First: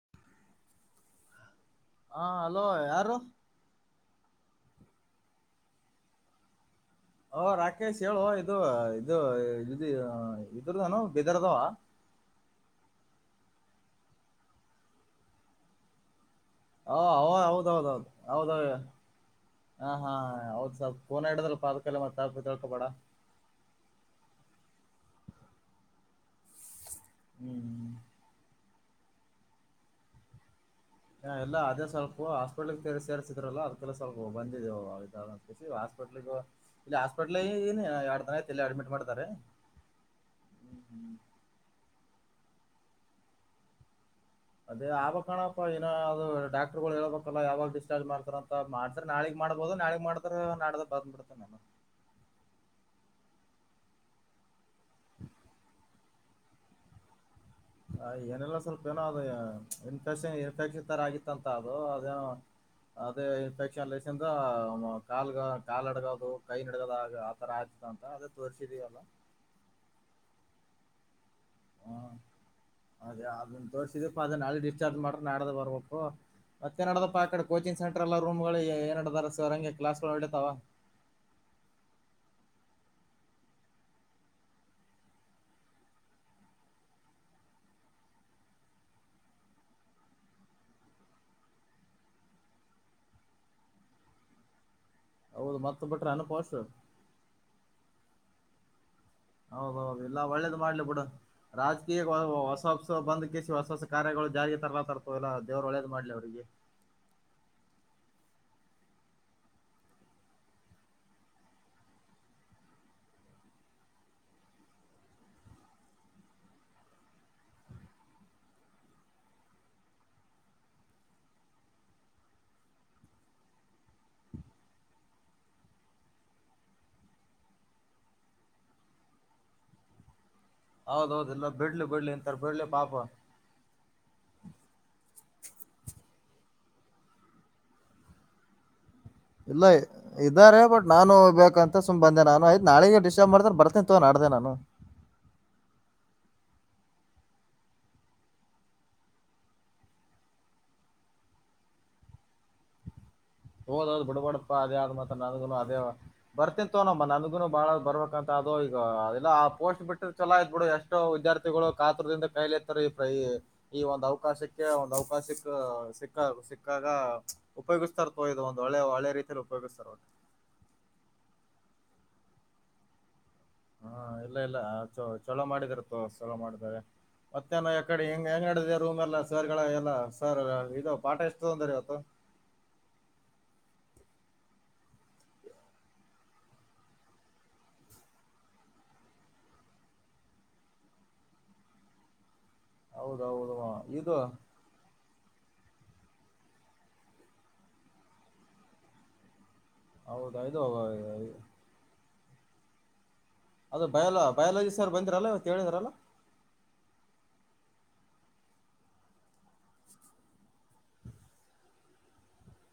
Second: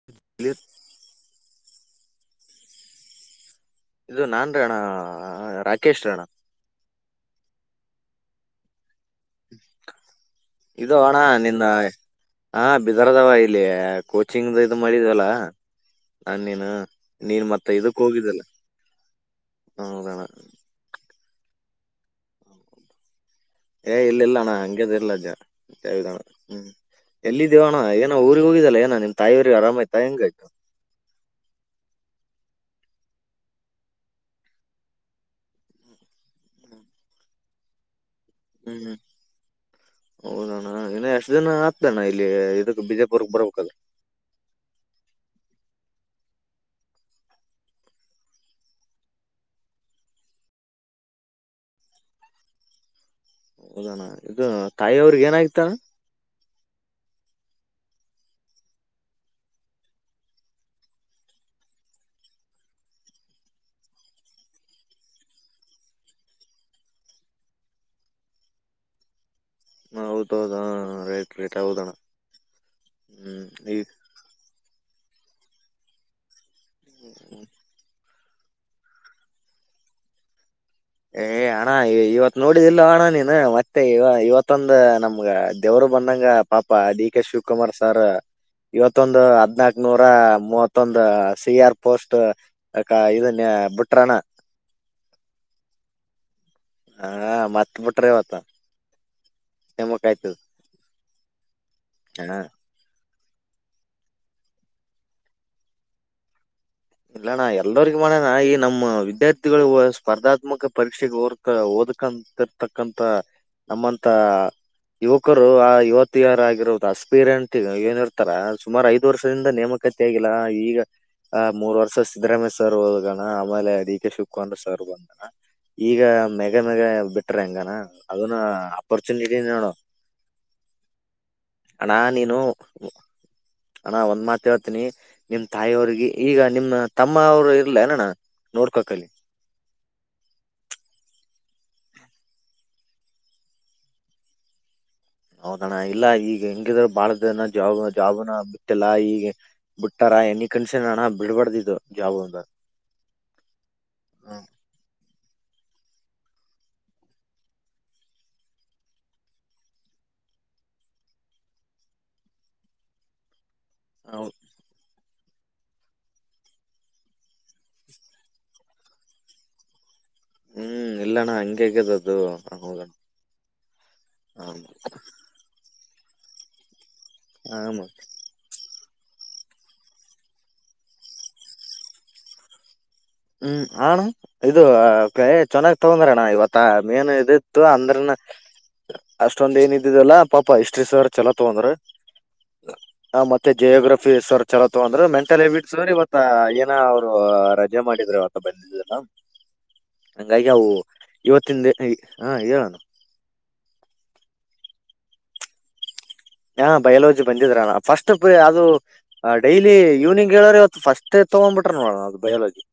[inaudible] ಹಾ ಹಲೋ ಯಾರು. ಇದು ನಾನ್ರಿ ಅಣ್ಣ ಆ ರಾಕೇಶ್ ರೀ ಅಣ್ಣ. ಓ ರಾಕೇಶ್ ಹೇಳೋ ಇದು ಇದು ಇದು ಇದು ಇದ್ರದನ ಅಣ್ಣ ಬೀದರ್ದವ. ನಿನ್ನ ಹಾ ಬಿದರ್ದವ ಇಲ್ಲಿ ಕೋಚಿಂಗ್ದ ಇದು ಮಾಡಿದಲ. ಹಣ್ಣಿನ ಹಾ ಅವ ಹೌದೌದೌದ್ ಹೌದೌದ್ ಹಾ ಹಾ ಹೌದಣ್ಣ ಹೌದ್ ಸಾಬ್. ಫೋನ ಹಿಡದಿಲ್ಲಪ ಅದ್ಕೆಲ್ಲ ಮತ್ ತಪ್ ತಿಳ್ಕೊಬೇಡ. ಏ ಇಲ್ಲ ಇಲ್ಲ ಅಣ್ಣ ಹಂಗೆನ್ ಇಲ್ಲ ಜ ಹೌದಣ ಹ್ಮ ಎಲ್ಲಿದೋಣ ಹ್ಮ್ ಏನ ಊರಿಗ ಹೋಗಿದ್ದಲ್ಲ ಏನ್ ನಿಮ್ ತಾಯಿ ಊರಿಗ ಆರಾಮ ಆಯ್ತಾ ಹ್ಯಾಂಗ್ ಆಯ್ತು. ಎಲ್ಲ ಅದೇ ಸ್ವಲ್ಪೂ ಹಾಸ್ಪಿಟಲ್ಕ ಸೇರ್ಸ್ ಸೇರ್ಸಿದ್ರಲ ಅದ್ಕೆಲೇ ಸ್ವಲ್ಪ ಬಂದಿದೇವು ಇದಾದಂತ್. [unintelligible] ಹಾಸ್ಪಿಟಲಗೊ ಇಲ್ಲಿ ಹಾಸ್ಪಿಟಲಗೆ ಇನಿ ಎರಡ್ ದಿನ ಆಯ್ತ ಇಲ್ಲೇ ಅಡ್ಮಿಟ್ ಮಾಡಿದಾರೆ. ಹೌದಣ ಇನ ಎಷ್ಟ್ ದಿನ ಆತ್ತದಣ ಇಲ್ಲಿ ಇದಕ್ ಬಿಜಾಪುರಕ್ ಬರಬೇಕಾದ್ರ. ಅದೇ ಆಗಬೇಕಣ ಪ ಇನ ಅದು ಡಾಕ್ಟರ್ಗೋಳ್ ಹೇಳಬೇಕಲಾ ಯಾವಾಗ ಡಿಸ್ಚಾರ್ಜ್ ಮಾಡ್ತಾರಂತ ಅವ್ರ್ ಮಾಡ್ ಅ್ರ ನಾಳಗ್ ಮಾಡಬೋದು ನಾಳಗ್ ಮಾಡ್ರೆ ನಾದ ಬಂದ್ಬಿಡ್ತೆ ನಾನು ಹೌದೋಣ ಇದು ತಾಯಿಯ ಅವ್ರಿಗೆ ಏನಾಗಿತಾರ ಹ ಏನೆಲ್ಲ ಸ್ವಲ್ಪ ಏನೋ ಅದು ಇನ್ಫೆಕ್ಷನ್ ಇನ್ಫೆಕ್ಷನ್ ತರ ಆಗಿತ್ತ ಅಂತ ಅದು ಅದೇನೋ ಅದೇ ಇನ್ಫೆಕ್ಷನ್ ಲಸಿಂದ ಕಾಲ್ ಕಾಲ್ ಅಡಗೋದು ಕೈ ಅಡಗದ ಆಗ ತರ ಆಗ್ತ ಅಂತ ಅದೇ ತೋರಿಸಿದೀವಲ್ಲ ಹ ಹೌದ ಹೌದ ರೈಟ್ ರೇಟ್ ಹೌದಣ್ಣ ಹ್ಮ ಹ್ಮ್ ಈ ಅದ ನಳೆ ಡಿಸ್ಚಾರ್ಜ್ ಮಾಡ್ರ ನಾಡದ ಬರ್ಬೇಕು ಮತ್ತೆ ನಡದಪ್ಪ ಆ ಕಡೆ ಕೋಚಿಂಗ್ ಸೆಂಟರ್ ಎಲ್ಲ ರೂಮ್ ಗಳು ಏಡತಾರ ಸರ್ ಹಂಗೆ ಕ್ಲಾಸ್ಗಳು ಹೊಡಿತಾವ ಏ್ ಅಣ ಇವತ್ ನೋಡಿದಿಲ್ಲ ಅಣ್ಣ ನೀನು ಮತ್ತೆ ಇವತ್ತೊಂದ ನಮ್ಗ ದೇವರು ಬಂದಂಗ ಪಾಪಾ ಡಿ ಕೆ ಶಿವಕುಮಾರ್ ಸಾರ್ ಇವತ್ತೊಂದು ಹದ್ನಾಕ್ ನೂರ ಮೂವತ್ತೊಂದು ಸಿ ಆರ್ ಪೋಸ್ಟ್ ಅಕ್ಕ ಇದನ್ಯ ಬುಟ್ರಣ ಹೌದು ಮತ್ತ ಬಿಟ್ರೆ ಅನುಪಾಶ ಹಾ ಮತ್ತ ಬಿಟ್ರೆವತ್ತ ಹೌದೌದು ಇಲ್ಲ ಒಳ್ಳೇದು ಮಾಡ್ಲಿ ಬಿಡ ರಾಜಕೀಯ ಹಾ ಹೊಸ ಬಂದ್ ಕಿಸಿಿ ಹೊಸ ಹೊಸ ಕಾರ್ಯಗಳು ಜಾರಿಗೆ ತರಲಾ ತರ್ತವಲ್ಲ ದವ್ರು ಒಳ್ಳೇದ ಮಾಡ್ಲಿ ಅವ್ರರಿಗೆ ಇಲ್ಲಣ್ಣ ಎಲ್ಲರಿಗ ಮಾಡಣ ಈ ನಮ್ಮ ವಿದ್ಯಾರ್ಥಿಗಳು ಸ್ಪರ್ಧಾತ್ಮಕ ಪರೀಕ್ಷೆಗೆ ಓದಕಂತ ಇರ್ತಕ್ಕಂತ ನಮ್ಮಂತ ಯುವಕರು ಆ ಯುವತಿಯರಾಗಿಿರೋದು ಅಸ್ಪೀರಿಂ ಏನಿರ್ತಾರ ಸುಮಾರು ಐದು ವರ್ಷದಿಂದ ನೇಮಕ [unintelligible] ಆಗಿಲ್ಲಾ ಈಗ ಆ ಮೂರ್ ವರ್ಷ ಸಿದ್ದರಾಮಯ್ಯ ಸರ್ ಹೋದಗಣ ಆಮೇಲೆ ಡಿ ಕೆ ಶಿವಕುಮಂದ್ರ ಸರ್ ಬಂದಣ ಈಗ ಮೆಾಗ ಮ್ಯಾಗ ಬಿಟ್ರ ಹಂಗಾನ ಅದನ್ನ ಅಪರ್ಚುನಿಟಿ ನೋಡು [inaudible] ಹೌದೌದು ಇಲ್ಲ ಬಿಡ್ಲಿ ಬಿಡ್ಲಿ ಎಂತಾರೆ ಬೆಡ್ಲಿ ಪಾಪ ಅಣ ಒಂದ್ ಮಾತ್ ಹೇಳ್ತನಿ ನಿಮ್ ತಾಯಿಯವ್ರಿಗೆ ಈಗ ನಿಮ್ಮ ತಮ್ಮ ಅವರು ಇರ್ಲ ಅನಣ್ಣ ನೋಡ್ಕೋಕಲಿ ಇಲ್ಲ ಇದಾರೆ ಬಟ್ ನಾನು ಹೋಗ್ಬೇಕುಂತ ಸು್ ಬಂದೆಾನುಯ್ ನಾಳ ಡಿಸರ್ಬ್ ಮಾಡ್ದ ಬರ್ತೀಿಂತ ನಡ್ದೆ ನಾನು ಹೌದಣ್ಣ ಇಲ್ಲ ಈಗ ಹೆಂಗಿದ್ರ ಬಾಳ್ದನ ಜಾಬ್ ಜಾಬ್ನ ಬಿಟ್ಟಲ್ಲ ಈಗ ಬಿಟ್ಟಾರ ಎನಿ ಕನ್ಷನ್ ನಾನ ಬಿಡ್ಬಾರ್ದಿದ್ದು ಜಾಬ್ ಒಂದ ಹೋದಾದದು ಬುಡಬಡಪ್ಪ ಅದೇ ಆಗಮ ತನ್ನದುಗನ ಅದೇವ ಬರ್ತಿನ್ಂತವ ನಮ್ಮ ನನ್ಗುನು ಬಾಳ ಬರ್ಬೇಕಂತ ಅದುೋ ಈಗ ಅದೆಲ್ಲ ಆ ಪೋಸ್ಟ್ ಬಿಟ್ಟ ಚಲೋ ಆಯ್ತ್ ಬಿಡು ಎಷ್ಟೋ ವಿದ್ಯಾರ್ಥಿಗಳು ಕಾತ್ರದಿಂದ ಕೈಲಿತ್ತಾರೆ ಈ ಈ ಒಂದ್ ಹ್ಮ್ ಅವಕಾಶಕ್ಕೆ ಒಂದ್ ಅವಕಾಶಕ್ಕ ಸಿಕ್ಕ ಸಿಕ್ಕಾಗ ಉಪಯೋಗಿಸ್ತೋ ಇದು ಒಳ್ಳೆ ಒಳ್ಳ ರೀತಿಯಲ್ಲಿ ಉಪಯೋಗಿಸ್ತಾರೆ ಹೂ ಇಲ್ಲಣ್ಣ ಹಂಗೆ ಹಗ್ಯದ ಅ್ದದು ಹ ಹೌದಣ ಹಾ ಇಲ್ಲ ಇಲ್ಲ ಚ ಚಲೋ ಮಾಡಿದರ್ ತೋ ಚಲೋ ಮಾಡಿದ ಮತ್ತೇನೋ ಹಾ ಯಕಡೆ ಹೆಂಗ ಹೆಂಗ ನಡಿದ ರೂಮ್ ಎಲ್ಲ ಸರ್ಗಳ ಎಲ್ಲ ಸರ್ ಇೋ ಪಾಠ ಎಷ್ಟು ತೊಂದ್ರ ಇವತ್ತು ಹ್ಮ್ ಅಣ್ಣ ಇದು ಹೇ ಚೆನ್ನಾಗ್ ತಗೊಂಡ್ರಣ್ಣ ಇವತ್ತು ಮೇನು ಇದಿತ್ತು ಅಂದ್ರನ ಅಷ್ಟೊಂದ ಏನ್ ಇದಿದಲ್ಲಾ ಪಾಪ ಇಷ್ಟ್ರಿ ಸರ್ ಚಲೋ ತಗಂದ್ರರಾ ಹೌದ ಹ ಮತ್ತೆ ಹೌದು ಜಿಯೋಗ್ರಫಿ ಇದು ಸರ್ ಚಲೋತ್ ಅಂದ್ರೆ ಮೆಂಟಲ್ ಹ್ಯಾಬಿಟ್ಸ್ ಇವತ್ತ ಏನ ಅವರು ಜೆ ಮಾಡಿದ್ರೆ ಆತ ಬಂದಿದ್ದ ಹೌದಾ ಹಂಗಾಗಿ ಇದು ಅವು ಇವತ್ತಿನ ಹಾ ಹೇಳಣ ಅದು ಬಯಾಲ ಬಯಾಲಜಿ ಸರ್ ಬಂದಿರಲ್ಲ ಇವತ್ತ್ ಹೇಳಿದ್ರಲ್ಲ. ಹಾ ಬಯಲಜಿ ಬಂದಿದ್ರಣ ಫಸ್ಟ್ ಪೆ ಅದು ಆ ಡೈಲಿ ಈವ್ನಿಂಗ್ ಹೇಳರೆ ಇವತ್ತು ಫಸ್ಟೆ ತಗೊಂಬಿಟ್ರ್ ನೋಡಣ ಅದು ಬಯೋಲಜಿ.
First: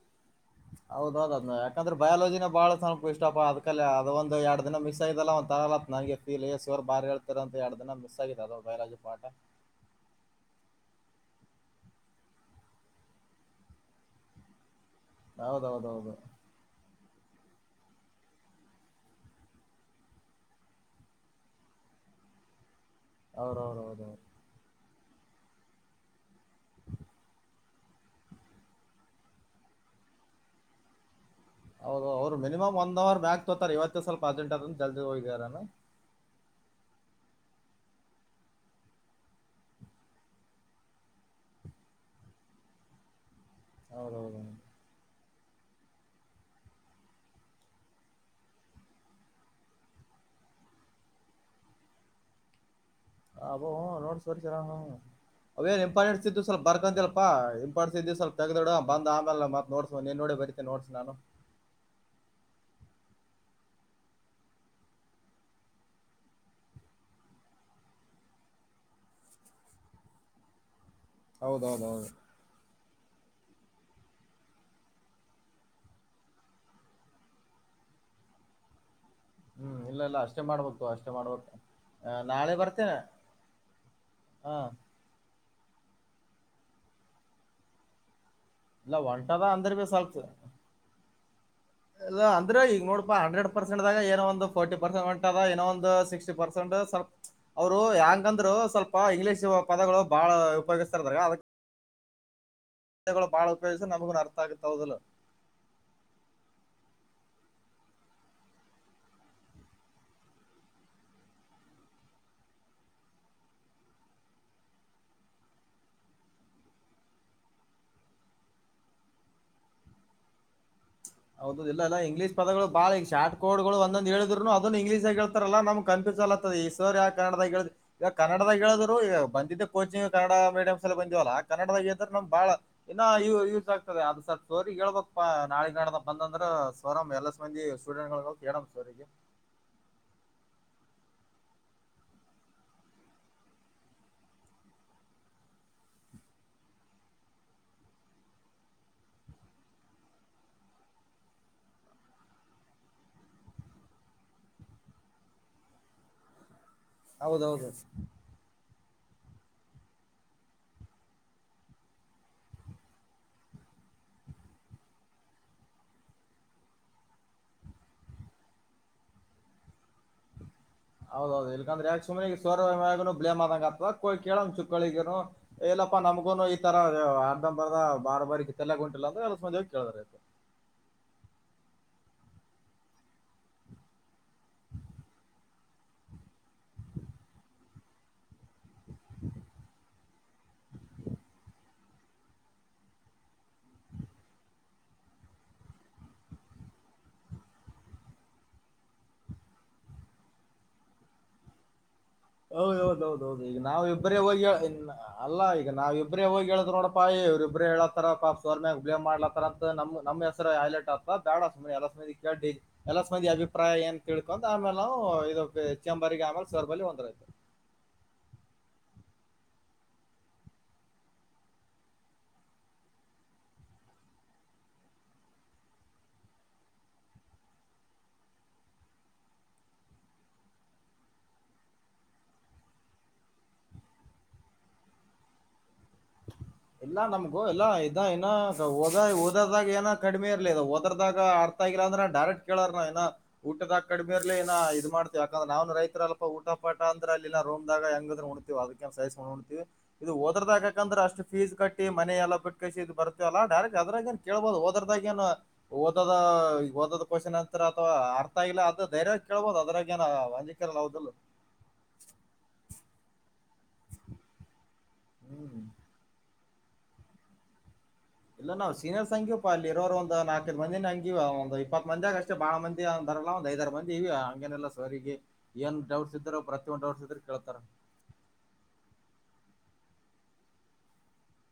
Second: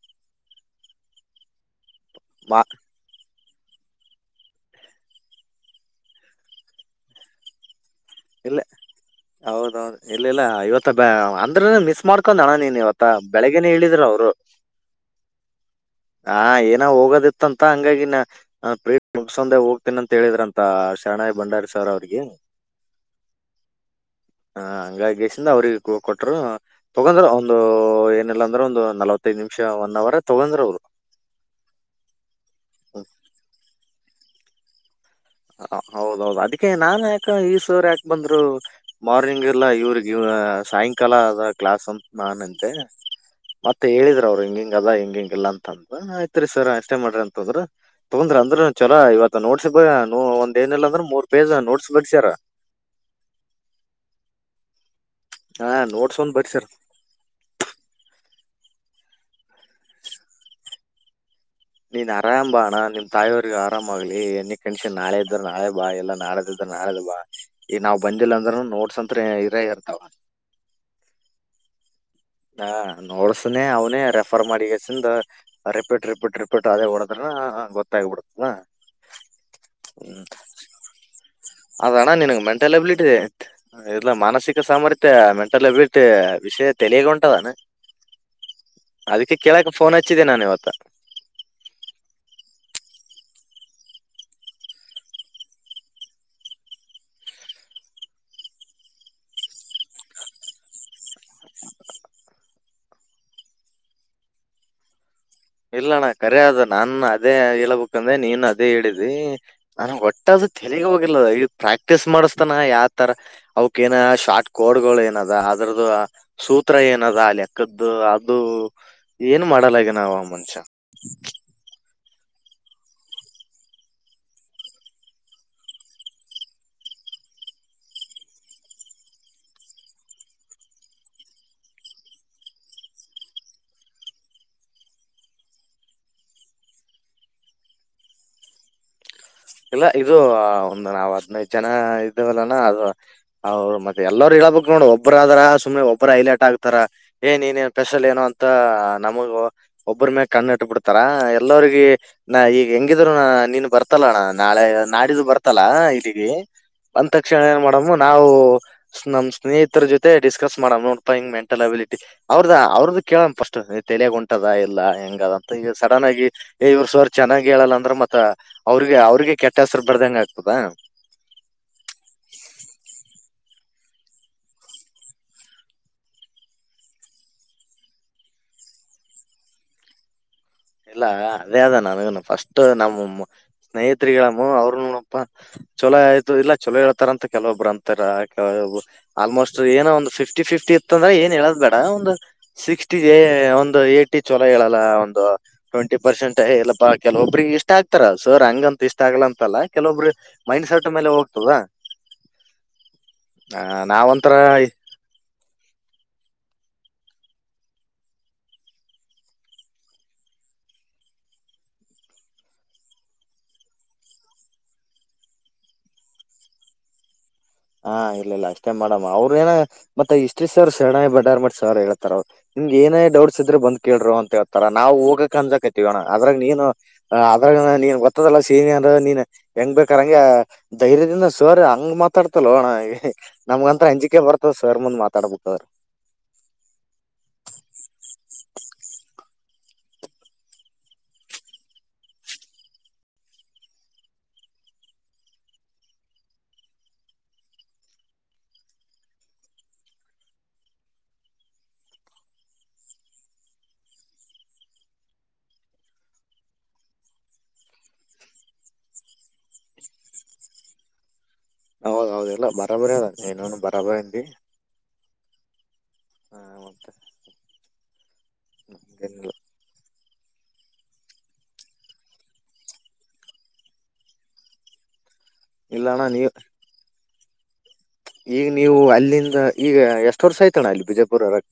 ಹೌದೌದ್ ಅದ್ನ ಯಾಕಂದ್ರೆ ಬಯಾಲಜಿನ ಮಾ ಬಾಳ ಸ ಫುಲ್ ಸ್ಟಾಪ ಅದ್ಕಲ್ಲಿ ಅದು ಒಂದು ಎರಡು ದಿನ ಮಿಸ್ ಆಗಿದಲ್ಲ [unintelligible] ಬಾರಿ ಹೇಳ್ತಾರ್ ಅಂತ ಎರಡು ದಿನನು ಇಲ್ಲ ಹೌದೌದು ಇಲ್ಲ ಇಲ್ಲ ಇವತ್ತ ಬ ಅಂದ್ರ ಮಿಸ್ ಮಾಡ್ಕೊಂಡ ಅಣ ನೀನ್ ಇವತ್ತ ಬೆಳಗ್ಗೆ ಅನ ಹೇಳಿದ್ರ ಅವ್ರು [inaudible] ಹೌದ ಹೌದ ಹೌದು ಹಾ ಏನ ಹೋಗೋದಿತ್ತ ಅಂತ ಹಂಗಾಗಿನ ಹಾ ಪ್ರೀಡ ಮುಗಸ್ಕಂದ ಹೋಗತನಿ ಅಂತ ಹೇಳಿದ್ರಂತ ಶರಣಾಯಿ ಬಂಡಾರಿ ಸಾರ್ ಅವ್ರಿಗೆ ಅವ್ರ ಅವ್ರ ಹೌದೌರ ಹ ಹಂಗಾಗೇಶಿಂದ ಅವ್ರಿಗೆ ಇ.. ಕೊಟ್ಟರು ತೂಗೊಂಡ್ರ ಒಂದು ಏನಿಲ್ಲ ಅಂದ್ರ ಒಂದು ನಾಲವತ್ತೈದು ನಿಮಿಷ ಒನ್ ಅವರ್ ತೊಗಂದ್ರ ಅವ್ರು ಹೌದು ಅವರ ಮಿನಿಮಮ್ ಒಂದ್ ಅವರ್ ಮ್ಯಾಗ ತೂಗೋತಾರ ಇವತ್ತೇ ಸ್ವಲ್ಪ ಅಜೆಂಟ್ ಆದ್ರ ಜಲ್ದಿ ಹೋಗಿದಾರ ಅನ ಹೌದ ಹೌದು ಅದಕ್ಕೆ ನಾನ ಯಾಕ ಈ ಸರ ಯಾಕ ಬಂದ್ರು ಮಾರ್ನಿಂಗ್ ಇಲ್ಲ ಇವ್ರಿಗೆ ಸಾಯಂಕಾಲ ಅದ ಕ್ಲಾಸ್ ಅಂತ ನಾನ ಅಂದೆ ಮತ್ತೆ ಹೇಳಿದ್ರರು ಹೌದೌದು ಅವ್ರು ಹಿಂಗ ಹಿಂಗ ಆದ ಹಿಂಗಿಗ ಇಲ್ಲ ಅಂತ ಹ ಆಯ್ತ್ರಿ ಸರ್ ಅಷ್ಟೇ ಮಾಡ್ರಿ ಅಂತ ಅಂದ್ರು ತೊಂದ್ರ ಅಂದ್ರ ಚಲೋ ಇವತ್ತು ನೋಡ್ಸ ನ ಒಂದ ಏನಿಲ್ಲ ಅಂದ್ರ ಮೂರ್ ಪೇಜ್ ನೋಟ್ಸ್ ಬರಸ್ಯಾರ್ ಅ ಅಬೋ ನೋಟ್ಸ್ ಬರೀತನ ಹಾ ಅವೇಏನ್ ನೋಟ್ಸ್ ಇಂಪಾರಂಟೆಂಟ್ ಒಂದ್ ಇದ್ದು ಬರಿ ಸ್ವಲ್ಪ ಸರ್ ಬರ್ಕೊತನ್ ಏ ಇಂಪೋಟೆನ್ಸ್ ಇದ್ದಿದ್ದ ಸ್ವಲ್ಪ ತಗದ ಇಡು ಬಂದ ಆಮೇಲೆತ್ ನೋಟ್ಸ್ ನೀನ್ ನೋಡಿನ ಬರಿತೇನೆ ನೋಟ್ಸ್ ನಾನು ನೀನ್ ಆರಾಮ ಬಾ ನಿಮ್ಮ ತಾಯಿಯವ್ರಿಗೆ ಆರಾಮ ಆಗ್ಲಿ ಏನೀ ಕಂಡೀಷನ ನಾಳ ಇದ್ದರು ನಾಳೆ ಬಾ ಇಲ್ಲಾ ನಾಳೆ ಇದ ಅ ಅಲ್ವಾ ಈಗ ನಾವ್ ಬಂದಿಲ್ಲ ಅಂದ್ರೂ ನೋಟ್ಸ್ ಅಂತ್ರಿ ಇದ್ದ ಇರ್ತಾವ ಹೌದೌ ಹೌದ ದೌದು ಹಾ ನೋಡ್ಸನೆ ಅವನೇ ರೆಫರ್ ಮಾಡಿ ಹೆಸನ್ [unintelligible] ರಿಪೀಟ್ ರಿಪೀಟ್ ರಿಪೀಟ್ ಅದೇ ಹೊಡದ್ರನಾ ಗೊತ್ತಾಗಬಿಡ್ತನಾ ಹ್ಮ್ ಇಲ್ಲ ಇಲ್ಲ ಅಷ್ಟೇ ಮಾಡ್ಬೇಕು ಅಷ್ಟೇ ಮಾಡ್ಬೇಕು ಅದಣ್ಣ ಆ, ನಿನಗ್ ನಾಳೆ ಮೆಂಟಲ್ ಬರ್ತೇನೆ ಅಬಿಲಿಟಿ ಇದೆ ಇಲ್ಲ ಹಾ ಮಾನಸಿಕ ಸಾಮರ್ಥ್ಯ ಮ ಮೆಂಟಲ್ ಏಬಿಲಿಟಿ ವಿಷಯ ತೇಲಿಗ ಹೊಂಟದ ಏನ ಇಲ್ಲ ಅದಕ್ಕೆ ಹೊಂಟದ ಕೇಳಕ ಅಂದ್ರೆ ಬಿ ಫೋನ್ ಸ್ವಲ್ಪ ಹಚ್ಚಿದೆ ನಾನ ಇವತ್ತ ಇಲ್ಲ ಅಂದ್ರ ಈಗ ನೋಡಪಾ ಹಂಡ್ರೆಡ್ ಪರಷಟ್ ದಾಗ ಏನೋ ಒಂದ ಪೊರ್ಟಿ ಪರಷಟ್ ಅದ ಏನೋ ಒಂದ ಸಿಕ್ಸ್ಟಿಪರಷಟ್ ಸ್ ಅವ್ರು ಹೆಂಗಂದ್ರು ಸ್ವಲ್ಪ ಇಂಗ್ಲಿಷ ಪದಗಳು ಬಾಳ ಉಪಯೋಗಿಸ್ತಾರ ಅದಕ್ಕ ಗಳು ಬಾಳ ಉಪಯೋಗಿಸಿರ ನಮಗುಣು ಅರ್ಥ ಆಗುತೇತಿ ಹೌದ ಇಲೊ ಇಲ್ಲಣ್ಣ ಕರೆ ಅದ ನಾನ ಅದೇ ಹೇಳೇಬೇಕಂದ್ರೆ ನೀನ ಅದೇ ಹೇಳಿದಿ ನನಗ ವಟ್ಟ ಅದು ತೆಲಿಗೆ ಹೋಗಿಲ್ಲ ಈಗ ಪ್ರಾಕ್ಟೀಸ್ ಮಾಡಿಸ್ತಾನ ಯಾತರಾ ಅವಕ ಏನ ಶಾರ್ಟ್ ಕೋಡ್ಗಳು ಏನದ ಅದ್ರದೂ ಸೂತ್ರ ಆ ಹೌದು ಇಲ್ಲ ಇಲ್ಲ ಇಂಗ್ಲಿಷ್ ಪದಗಳು ಬಾಳ ಈಗ ಶಾರ್ ಕೋಡ್ ಗಳು ಒಂದ ಒಂದ ಹೇಳಿದ್ರು ಅದನ್ನ ಇಂಗ್ಲೀಷಗ ಹೇಳತಾರಲ್ಲ ನಮಗ ಕನ್ಫೂಸನ್ ಈವ ಯ [unintelligible] ಕಾರಣದ ಹೇಳ ಈವಾಗ ಕನ್ನಡದಾಗ ಹೇಳಿದ್ರು ಈಗ ಬಂದಿದ್ದ ಕೋಚಿಂಗ್ ಕನ್ನಡ ಮೀಡಿಯಮ್ಸ್ ಅಎಲ್ಲಾ ಬಂದಿವಲ್ಲ ಆ ಕನ್ನಡದಾಗ ಹೇಳದ್ರ ನೋಡ್ ಬಾಳ ಇನ್ನ ಯೂಸ್ ಆಗ್ತದೆ ಅದು ಸರ್ ಸೋರಿ ಹೇಳ್ಬಬೇಕ ನಾಳೆ ನಾಡಿದ್ದು ಬಂದಂದ್ರೆ ಸ್ವರಮ್ ಎಲ್ಲ ಸಂದಿ ಸ್ಟೂಡೆಂಟ್ ಹೇಳಡಮ್ ಸೋರಿಗೆ [unintelligible] ಇಲ್ಲ ಇದು ಒಂದು ನಾವ್ ಹದಿನೈದು ಜನ ಇದ್ದೇವಲ್ಲಾನ ಅದು ಹೌದು ಮತ್ತೆ ಎಲ್ಲರು ಹೇಳ್ಬೇಕು ನೋಡ ಒಬ್ಬ್ರ ಆದ್ರ ಸುಮ್ಮನೆ ಒಬ್ಬರು ಹೈಲೈಟ್ ಆಗ್ತಾರ ಏನ್ ನೀನ್ ಸ್ಪೆಷಲ್ ಏನು ಅಂತ ನಮಗ ಒಬ್ಬ್ರ ಮೇಲ್ ಕಣ್ಣಿಟ್ಟು ಬಿಡ್ತಾರ ಎಲ್ಲರಿಗ ನಾ ಈಗ ಹೆಂಗಿದ್ರು ನೀನ್ ಬರ್ತಲ್ಲ ಅಣ್ಣ ನಾಳೆ ನಾಡಿದು ಬರ್ತಲ್ಲ ಇಲ್ಲಿಗೆ ಬಂದ ತಕ್ಷಣ ಏನ್ ಹೌದೌದು ಮಾಡಮ್ಮ ನಾವು ನಮ್ ಸ್ನೇಹಿತರ ಜೊತೆ ಡಿಸ್ಕಸ್ ಮಾಡ್ ನೋಡ್ತಾ ಹಿಂಗ್ ಮೆಂಟಲ್ ಅಬಿಲಿಟಿ ಅವ್ರದ ಅವ್ರದ ಕೇಳದ ಫಸ್ಟ್ ತಲೆಗೆ ಉಂಟದ ಇಲ್ಲ ಹೆಂಗದ ಈ ಸಡನ್ ಆಗಿ ಇವರು ಸರ್ ಚೆನ್ನಾಗಿ ಹೇಳಲ್ಲ ಅಂದ್ರೆ ಮತ್ತ ಅವ್ರಿಗೆ ಅವ ಅವರಿಗೆ ಕೆಟ್ಟ ಹೆಸರು ಬರ್ದ ಹೆಂಗ ಆಗ್ತದಾ ಹೌದೌದು ಇಲ್ಕಂದ್ರೆ ಯಕಕ್ುನೆ ಸೋರ್್ಯ ಬ್ಲೇಮ್ ಆದಂಗ ಆತ್ವ ಕೇಳಂ್ ಚುಕ್ಕಳಿಗನು [unintelligible] ಇಲ್ಲಪ್ಪಾ ನಮ್ಗೂನು ಈ ತರ ಅರ್ಧಂಬರ್ದ ಬಾರ ಬಾರಿ ತಲೆಗ ಹೊಂಟ್ಟಿಲ್ಲ ಅಂದ್ರ ಎಲ್ಲಂದೋಗ ಕೇಳಿಬೇಕು ಇಲ್ಲ ಅದೇ ಅದ ನನಗನು ಫಸ್ಟ್ ನಮ್ಮ ಸ್ನೇಹತ್ರಿಗಳಮ್ಮ ಅವ್ರನಪ್ಪ ಚೊಲೋ ಆಯ್ತು ಇಲ್ಲ ಚಲೋ ಹೇಳ್ತಾರಂತ ಕೆಲವೊಬ್ಬರು ಅಂತಾರ ಕೆ ಆಲ್ಮೋಸ್ಟ್ ಏನ ಒಂದು ಫಿಫ್ಟಿ ಫಿಫ್ಟಿ ಇತ್ತ ಅಂದ್ರೆ ಏನ್ ಹೇಳದ್ ಬೇಡ ಒಂದು ಸಿಕ್ಸ್ಟಿಗೆ ಒಂದು ಎಟಿ ಚಲೋ ಹೇಳಲ್ಲ ಒಂದು ಟ್ವೆಂಟಿ ಪರ್ಸೆಂಟ್ ಇಲ್ಲಪ್ಪಾ ಕೆಲವೊಬ್ಬ್ರಿಗೆ ಇಷ್ಟ ಆಗ್ತಾರ ಸರ್ ಹಂಗಂತ ಇಷ್ಟ ಆಗಿಲ್ಲ ಅಂತಲ್ಲ ಕೆಲೊಬ್ರು ಮೈಂಡ್ ಸೆಟ್ ಮೇಲೆ ಹೋಗ್ತದ ಹೌದೌದೌದೌದು ಈಗ್ ಆ, ನಾವು ಇಬ್ಬರೇ ಹೋಗ್ಯ ನಾವಂತರ ಇನ್ನ ಅಲ್ಲ ಈಗ ನಾವ್ ಇಬ್ರೇ ಹೋಗಿ ಹೇಳಿದ್ರ್ ನೋಡಪ್ಪಾ ಇವ್ರಿಬ್ರೆ ಹೇಳಲತ್ತಾರ್ ಪಾಪ್ ಸರ್ ಮ್ಯಾಗ್ ಬ್ಲೇಮ್ ಮಾಡ್ಲತ್ತಾರ ನಮ ನಮ್ಮ ಹೆಸರ ಹೈ ಲೈಟ್ ಅತ್ ಪ ಬ್ಯಾಡ ಸುಮನೆ ಎಲ್ಲ [unintelligible] ಎಲ್ಲಸ್ ಮಂದಿ ಅಭಿಪ್ರಾಯ ಏನ್ ತಿಳ್ಕೊಂಡ್ ಆಮೇಲೆ ನಾವು ಇದು ಚೇಂಬರ್ಗ ಆಮೇಲ್ ಸರ್ ಬಲ್ಲಿ ಬಂದ್ರಾಯ್ತ್. ಹಾ ಇಲ್ಲ ಇಲ್ಲ ಅಷ್ಟೇನ್ ಮಾಡಮ್ಮ್ ಅವ್ರೇನು ಮತ್ತ ಹಿಷ್ಟ್ರೀ ಸರ್ ಸಡನ್ ಬಡಾರ್ ಮಾಡಿ ಸರ್ ಹೇಳ್ತಾರ ಅವರು. ನಿಮ್ಗ್ ಏನೇ ಡೌಟ್ಸ್ ಇದ್ರು ಬಂದ್ ಕೇಳ್ರೋ ಅಂತ ಹೇಳ್ತಾರ ನಾ ಹೋಗಕ್ ಅನ್ಜಕತಿವಣ ಅದ್ರಾಗ ನೀನು ಅದ್ರ ನೀನ್ ಗೊತ್ತದಲ್ಲಾ ಸೀನಿ ಅಂದ ನೀನ್ ಹೆಂಗ್ ಬೇಕಾರಂಗೆ ಧೈರ್ಯದಿಂದ ಸರ್ ಹಂಗ ಮತ್ತ ಮಾತಾಡ್ತಲ್ಲ ಹಣ ನಮ್ಗಂತ ಅಂಜಿಕೆ ಬರ್ತದ ಸರ್ ಮುಂದ್ ಮಾತಾಡ್ಬೇಕ ಅವ್ರರು ಹ ಇಲ್ಲ ನಮ್ಗೂ ಇಲ್ಲ ಇದ ಇನ್ನಓದ ಓದದಾಗ ಏನ ಕಡಿಮೆ ಇರ್ಲಿಿಲ್ಲ ಓದ್ರದಾಗ ಆ ಅರ್ಥ ಆಗಲ್ಲ ಅಂದ್ರೆ ಡಾಕಟ್ ಕೇಳಾರ ಏನಾ. ಊಟದಾಗ ಕಡಿಮೆರ್ಲಿ ನ ಇ ಇದ ಮಾಡ್ತಿವ ಯಾಕಂದ್ರೆ ನಾವ ನ ರೈತರಲ್ಪ ಊಟ ಪಾಟ ಅಂದ್ರ ಅಲ್ಲಿ ನ ರೋಮ್ ನಾಗ ಹೆಂಗ್ರ ಹೆಂಗಿದ್ರೂ ಉಣ್ [unintelligible] ಇದು ಓದ್ರದಾಗ. ಯಾಕಂದ್ರೆ ಅಷ್ಟು ಫೀಸ್ ಕಟ್ಟಿ ಮನೆ ಎಲ್ಲ ಬಿಟ್ಕಸಿದ ಬರ್ತೀವಲ್ಲ ಡೈರೆಕ್ಟ್ ಅದ್ರಾಗ ಏನ್ ಕೇಳಬೋದು ಹೋದಾದ್ರಾಗೇನು. ಓದದ ಓದದು ಕ್ವಶನ್ ಅನ್ಸರ್ ಅಥವಾ ಅರ್ಥ ಆಗಿಲ್ಲ ಅದು ಧೈರ್ಯ ಕೇಳಬಹುದು ಅದ್ರಾಗ ಏನ್ ಅಲ್ಲಿ. ಹೌದಲ್ಲ ಹೌದ್ಹಹೌದ ಇಲ್ಲ ಬರಬರಿ ಅದ ನೀಏನನು ಬರಾಬರಿ ಊ ಹ್ಮ್ ಹಾ ಮತ್ತೆ ಇಲ್ಲ ನಾವು ಸೀನಿಯರ್ ಏನಿಲ್ಲ ಸಂಖ್ಯ ಅಲ್ಲಿ ಇರೋರು ಒಂದು ನಾಲ್ಕೈದು ಮಂದಿ ಹಂಗಿವವ ಒಂದು ಇಪ್ಪತ್ ಮಂದಿಾಗ ಅಷ್ಟೇ ಬಾಳ ಮಂದಿ ಅಂದಾರಲ್ಲ ಒ್ ಐದಾರರ ಮಂದಿ ಇ್ಯ ಹಂಗನೆಲ್ಲ ಸರಿಗೆ ಏನ್ ಇಲ್ಲ ಅಣ್ಣ ಡೌಟ್ಸ್ ನೀವ್ ಇದ್ದಾರೋ ಪ್ರತಿಯೊಂದು ಡೌಟ್ಸ್ ಇದ್ರೆ ಕೇಳ್ತಾರ ಈಗ ನೀವು ಅಲ್ಲಿಂದ ಈಗ ಎಷ್ಟ್ ವರ್ಷ ಆಯ್ತಣ್ಣ ಅಲ್ಲಿ ಬಿಜಯಪುರ ಒಳಗೆ.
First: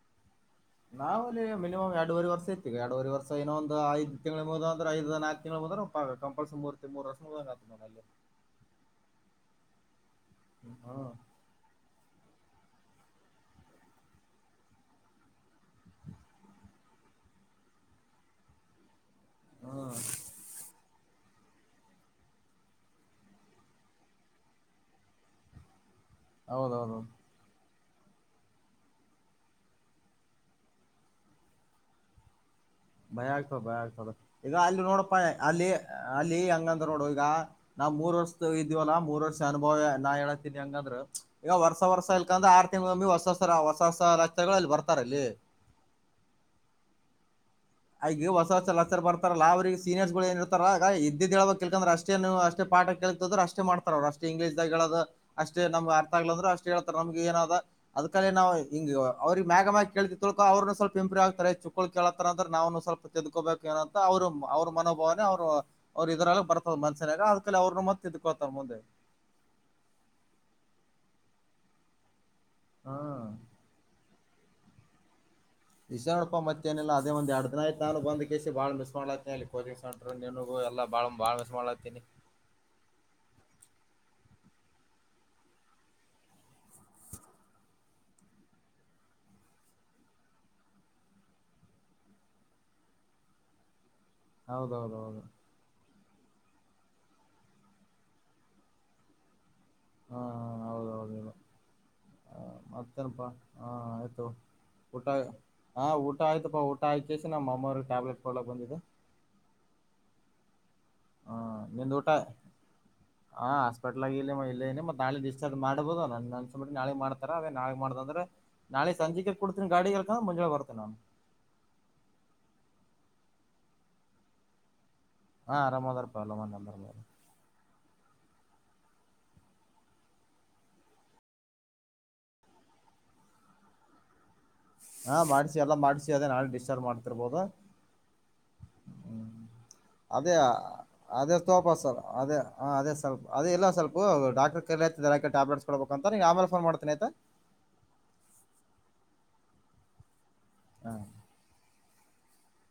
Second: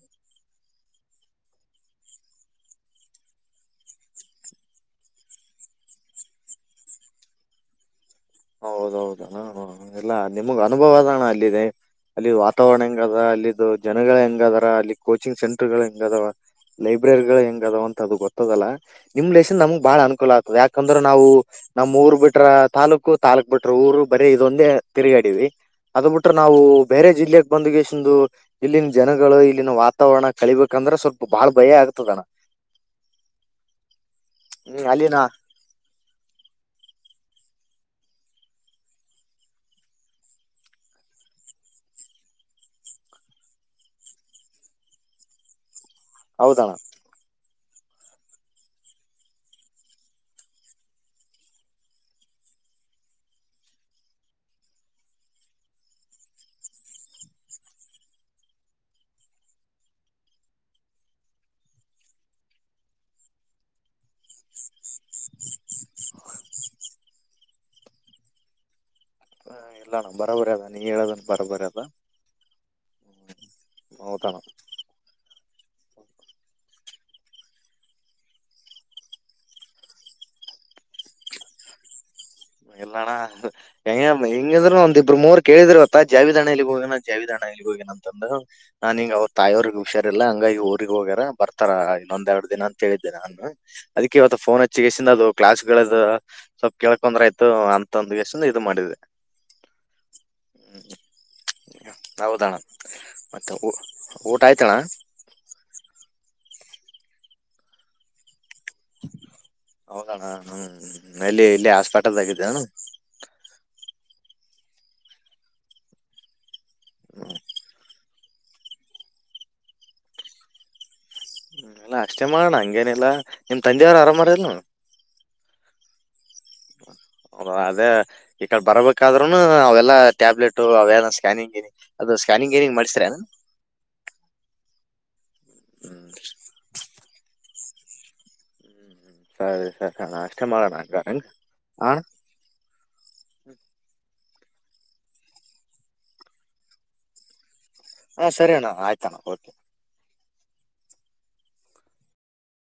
ನಾವಲ್ಲಿ ಮಿನಿಮಮ್ ಎರಡುವರೆ ವರ್ಷ ಇರ್ತವಿ ಎರಡವರೆ ವರ್ಷ ಇನ್ನೊಂದು ಐದ್ ತಿಂಗಳ ಮುಗ್ಧವ ಬಂದ್ರೆ ಐದ್ ನಾಕ ತಿಂಗಳು ಮುಂದ್ರ್ ಹ ಕಂಪಲ್ಸ ಮೂರ್ತ್ತ ಮೂರುರ್ಷ ಮುದ್ದಂಗ್ ಆಗ್ತೈತೆ ನೋಡು ಅಲ್ಲಿ. ಹೌದೌದು ಹ ಎಲ್ಲಾ ನಿಮಗ್ ಅನುಭವ ಹ್ಮ್ ಅದಣ ಅಲ್ಲಿದೆ. ಅಲ್ಲಿದು ವಾತಾವರಣ ಹೆಂಗದ ಅಲ್ಲಿದು ಜನಗಳ ಹೆಂಗ ಅದಾರ ಅಲ್ಲಿ. ಕೋಚಿಂಗ್ ಸೆಂಟರ್ ಗಳು ಹೆಂಗದಾವ ಲೈಬ್ರರಿ ಗಳು ಹೆಂಗ ಅದಾವ ಅಂತ ಅದು ಗೊತ್ತ ದಲ್ಲ ನಿಮ್ ಲನ್ ನಮ್ಗ್ ಹ್ಮ್ ಬಾಳ ಅನುಕೂಲ ಆಗ್ತದೆ ಯಾಕಂದ್ರೆ ನಾವು ನಮ್ಮ ಊರ್ ಬಿಟ್ರ ತಾಲೂಕ ತಾಲೂಕ್ ಬಿಟರು ಊರು ಬರೇ ಇದೊಂದೇ ತಿರುಗಾಡಿ ಇವಿ ಅದು ಬಿಟ್ರೆ ನಾವು ಹೌದೌದು ಬೇರೆ ಜಿಲ್ಲೆ ಬಂದುಗೆಸಂದು ಇಲ್ಲಿನ್ ಜನಗಳು ಇಲ್ಲಿನ ವಾತಾವರಣ ಕಳಬೇಕಂದ್ರೆ ಸ್ವಲ್ಪ ಬಾಳ್ ಭಯ ಆಗ್ತದನ ಭಯ ಆಗ್ತದೆ ಭಯ ಆಗ್ತದೆ ಈಗ ಅಲ್ಲಿ ಹ್ಮ್ ನೋಡಪ್ಪ ಅಲ್ಲಿನ ಅಲ್ಲಿ ಅಲ್ಲಿ ಹಂಗಂದ ನೋಡು ಈಗ ನಾವ್ ಮೂರ್ ವರ್ಷದ ಇದ್ಯವಲ್ಲಾ ಮೂರ್ ವರ್ಷ ಅನುಭವ ನಾ ಹೇಳತೀನಿ ಹಂಗಂದ್ರ ಈಗ ವರ್ಸ ವರ್ಷ ಇಲ್ಕಂದ್ರೆ ಆರು ತಿಂಗ್ಗಳಮ್ಮ ಹೊಸ ಹೊಸ ಹೊಸ ಹೊಸ ಲತಗಳಲ್ಲಿ ಬರ್ತಾರ ಅಲ್ಲಿ ಹೌದಣ್ಣ ಆಗ ಹೊಸ ಹೊಸ ಅ ಲೆಕ್ಚರ್ ಬರ್ತಾರಲ್ಲ ಅವ್ರರಿಗೆ ಸೀನಿಯರ್ಸ್ ಏ ಇರ್ತಾರ ಅಗ ಇದ್ದಿದ್ದ್ ಹೇಳಳ್ಬೇಕಕ್ ಕಲ್ಕಂದ್ರೆಷ್ಟ ಅಷ್ಟೇ ಪಾಠ ಕೇಳ್ತದ ಅಷ್ಟೇ ಮಾಡ್ತಾರ ಅವರುಷ್ಟ ಇಂಗ್ಲೀಷದಾಗ ಹೇಳದು ಅಷ್ಟೇ ನಮ್ ಅಥಗ್ಲದ್ರರು ಅಷ್ಟ್ ಹೇಳ್ತಾರ ನಮ್ಗ್ ಏನಾದ ಅದಕಡಲೆ ನಾವು ಹಿಂಗ್ ಅವ್ರರಿಗೆ ಮಾಗ್ಯಾಗ ಕೇಳತಿದ ತಿಳ್ಕ ಅವ್ರರುನು ಸ್ವಲ್ಪ ಇಂಪ್ರೂ ಆಗ್ತಾರೆ. ಚಕ್ಕಳ್ ಕೇಳತಾರಂತ, ಆದ್ರೇ ನಾನು ಸ್ವಲ್ಪ ತೆದ್ಕೋಬೇಕು ಏನಂತ ಅವ್ರರು ಅವ್ರ ಮನೋಭಾವನೆ ಅವ್ರು. ಅವ್ರರು ಇದ್ರಾಗ ಬರ್ತದ ಮನ್ಸನ್ನಾಗ ಅದಕಲ್ಲಿ ಅವ್ರರುನು ಮತ್ತೆ ತಿ ದ್ಕೋಳ್ತಾರ ಮುಂದೆ ಹಾ ಇಲ್ಲ ಅಣ್ಣ ಬರಬರಿ ಆದ ನಿ ಹೇಳೋದ್ನ ಬರಬರಿ ಆದ. ಹ್ಮ್ ಹೌದಣ, ಇಷ್ಟೇ ನೋಡಪ್ಪ ಮತ್ತೇನಿಲ್ಲ ಅದೇ ಒಂದ ಎರಡು ದಿನ್ ಆಯ್ತಾ ನಾನು ಬಂದಕೆಸಿ ಬಾಳ ಮಿಸ್ ಮಾಡಲಾತನ ಕೋಿಂಗ್ ಸಂಟರ್ [unintelligible] ಇಲ್ಲಣ. ಎಂಗ್ನ್ ಹೆಂಗಿದ್ರರು ಒಂದಿಬ್ರು ಮೂರ್ ಕೇಳಿದ್ರು ಇವತ್ತ ಜಾವಿದಣ್ಣ ಎಲಿಗ್ ಹೋಗ್ಯಾನ್ ಜಾವಿದಣ್ಣ ಎಲ್ಲಿಗಿ ಹೋಗ್ಯಾನ್ ಅಂತಂದ. ನಾನ್ ಇಂಗ್ ಅವ್ರ ತಾಯಿಯವ್ರಗ್ ಹುಷಾರಿಲ್ಲಾ ಹಂಗಾಗಿ ಈ ಊರಿಗೆ ಹೋಗ್ಯಾರ ಬರ್ತಾರ ಇನ್ನೊಂದೆರಡು ದಿನ ಅಂತ ಹೇಳಿದ್ದೆ ನಾನ್. ಅದಕ್ಕೆ ಇವತ್ತು ಫೋನ್ ಹಚ್ಚಿಗೇಸಿದ್ ಹೌದೌದೌದು ಅದು ಕ್ಲಾಸ್ಮೇಕೇಳಿದ್ದ ಸ್ವಲ್ಪ ಕೇಳಕೊಂದ್ರ ಆಯ್ತ್, ಅಂತ ಗೆಸಿಂದ್ ಇದು ಮಾಡಿದೆ ಹ್ಮ, ಹ ಮತ್ತೇನಪಾ ಮತ್ತೆ ಹ ಊ- ಆಯ್ತು ಊಟ ಆಯ್ತಣ್ಣ ಊಟ, ಹಾಂ ಊಟ ಆಯ್ತಪ್ಪ ಊಟ ಆಗ್ ಕೇಸಿ ನಮ್ಮಮವ್ರ ಟ್ಯಾಬ್ಲೆಟ್ಡ ಕೊಡಲ್ಕ ಬಂದಿದ್ದಿದೆ. ಹೌದಣ್ಣ ಹ್ಮ್ ಹಾ ಎಲ್ಲಿ ಇಲ್ಲಿ ನಿಂದ್ ಊಟ ಹಾಸ್ಪೆಟಲ್ದ್ಗ ಇದ್ದೆಣ್ಣ. ಹಾ ಹಾಸ್ಪಿಟ್ಲ್ ಇಲ್ಲಿ ಇಲ್ಲೆ ಇನಿ ಮತ್ತ ನಾಳೆಡಿಸ್ಚಾರ್ಜ್ ಮಾಡಬುದುಲ್ ನನ್ಗಗ್ ಅನ್ಸಮಟ್ಟಿಗಿ ನಾಳಿಗಿ ಮಾಡ್ತಾರ ಹ್ಮ್. ಅದೇ ನಾಳಗ್ ಮಾಡ್ದಂದ್ರ. ನಾಳೆ ಸಂಜಿಕ್ಕೆ ಕುಡ್ತಿನಿ ಗಾಡಿಗಿ ಇಲ್ಲ ಕಂದ್ರ ಮುಂಜೆಲೆ ಬರ್ತೀನಿ ನಾನು. ಇಲ್ಲ ಅಷ್ಟೇ ಮಾಡ್ನಾ ಹಂಗೇನಿಲ್ಲಾ ನಿಮ್ ತಂದಿವ್ರು ಅರಾಮರಿಲ್ಲಾ. ಹಾ ಆರಂದ್ರಪ್ಪ [unintelligible] ಅದೇ ಈ ಕಡೆ ಬರಬೇಕಾದ್ರುನು ಅವೆಲ್ಲಾ ಟ್ಯಾಬ್ಲೆಟ್ ಅವೇನ ಸ್ಕ್ಯಾನಿಂಗ ಗಿನಿ ಅದು ಸ್ಕ್ಯಾನಿಂಗ ಗಿನಿಂಗ್ ಮಾಡ್ಸರಿರೆನ್. ಹಾ ಮಾಡಿಸಿವಿ ಎಲ್ಲ ಹ್ಮ್ ಮಾಡಿಸಿವಿ ಅದೇ ನಾಳಿ ಡಿಸ್ಚಾರ್ಜ್ ಮಾಡ್ತಿರ್ಬೋದು. ಹ್ಮ್ ಸರಿ ಸರಿ ಅಣ್ಣ ಅದೇ ಅಷ್ಟೇ ಮಾಡೋಣ ಹಂಗ ಹಂಗ ಅದೇ ತೋಪ ಹಾ ಸರ್ ಅಣ್ಣ. ಅದೇ. ಹಾಂ ಅದೇ ಸ್ವಲ್ಪ್ ಅದೇ ಇಲ್ಲ ಸ್ವಲ್ಪ್ ಡಾಕ್ಟರ್ ಕರೆಲ್ತಿದ್ರು ಇಕಡಿ ಟ್ಯಾಬ್ಲೆಟ್ಸ್ ಕೊಡ್ಬೇಕ ಅಂತ ನಿಂಗ್ ಆಮೇಲ ಫೋನ್ ಮಾಡ್ತಿನಿ ಆಯ್ತ್. ಹಾ ಸರಿ ಅಣ್ಣ ಆಯ್ತಣ ಓಕೆ. ಹ್ಮ್.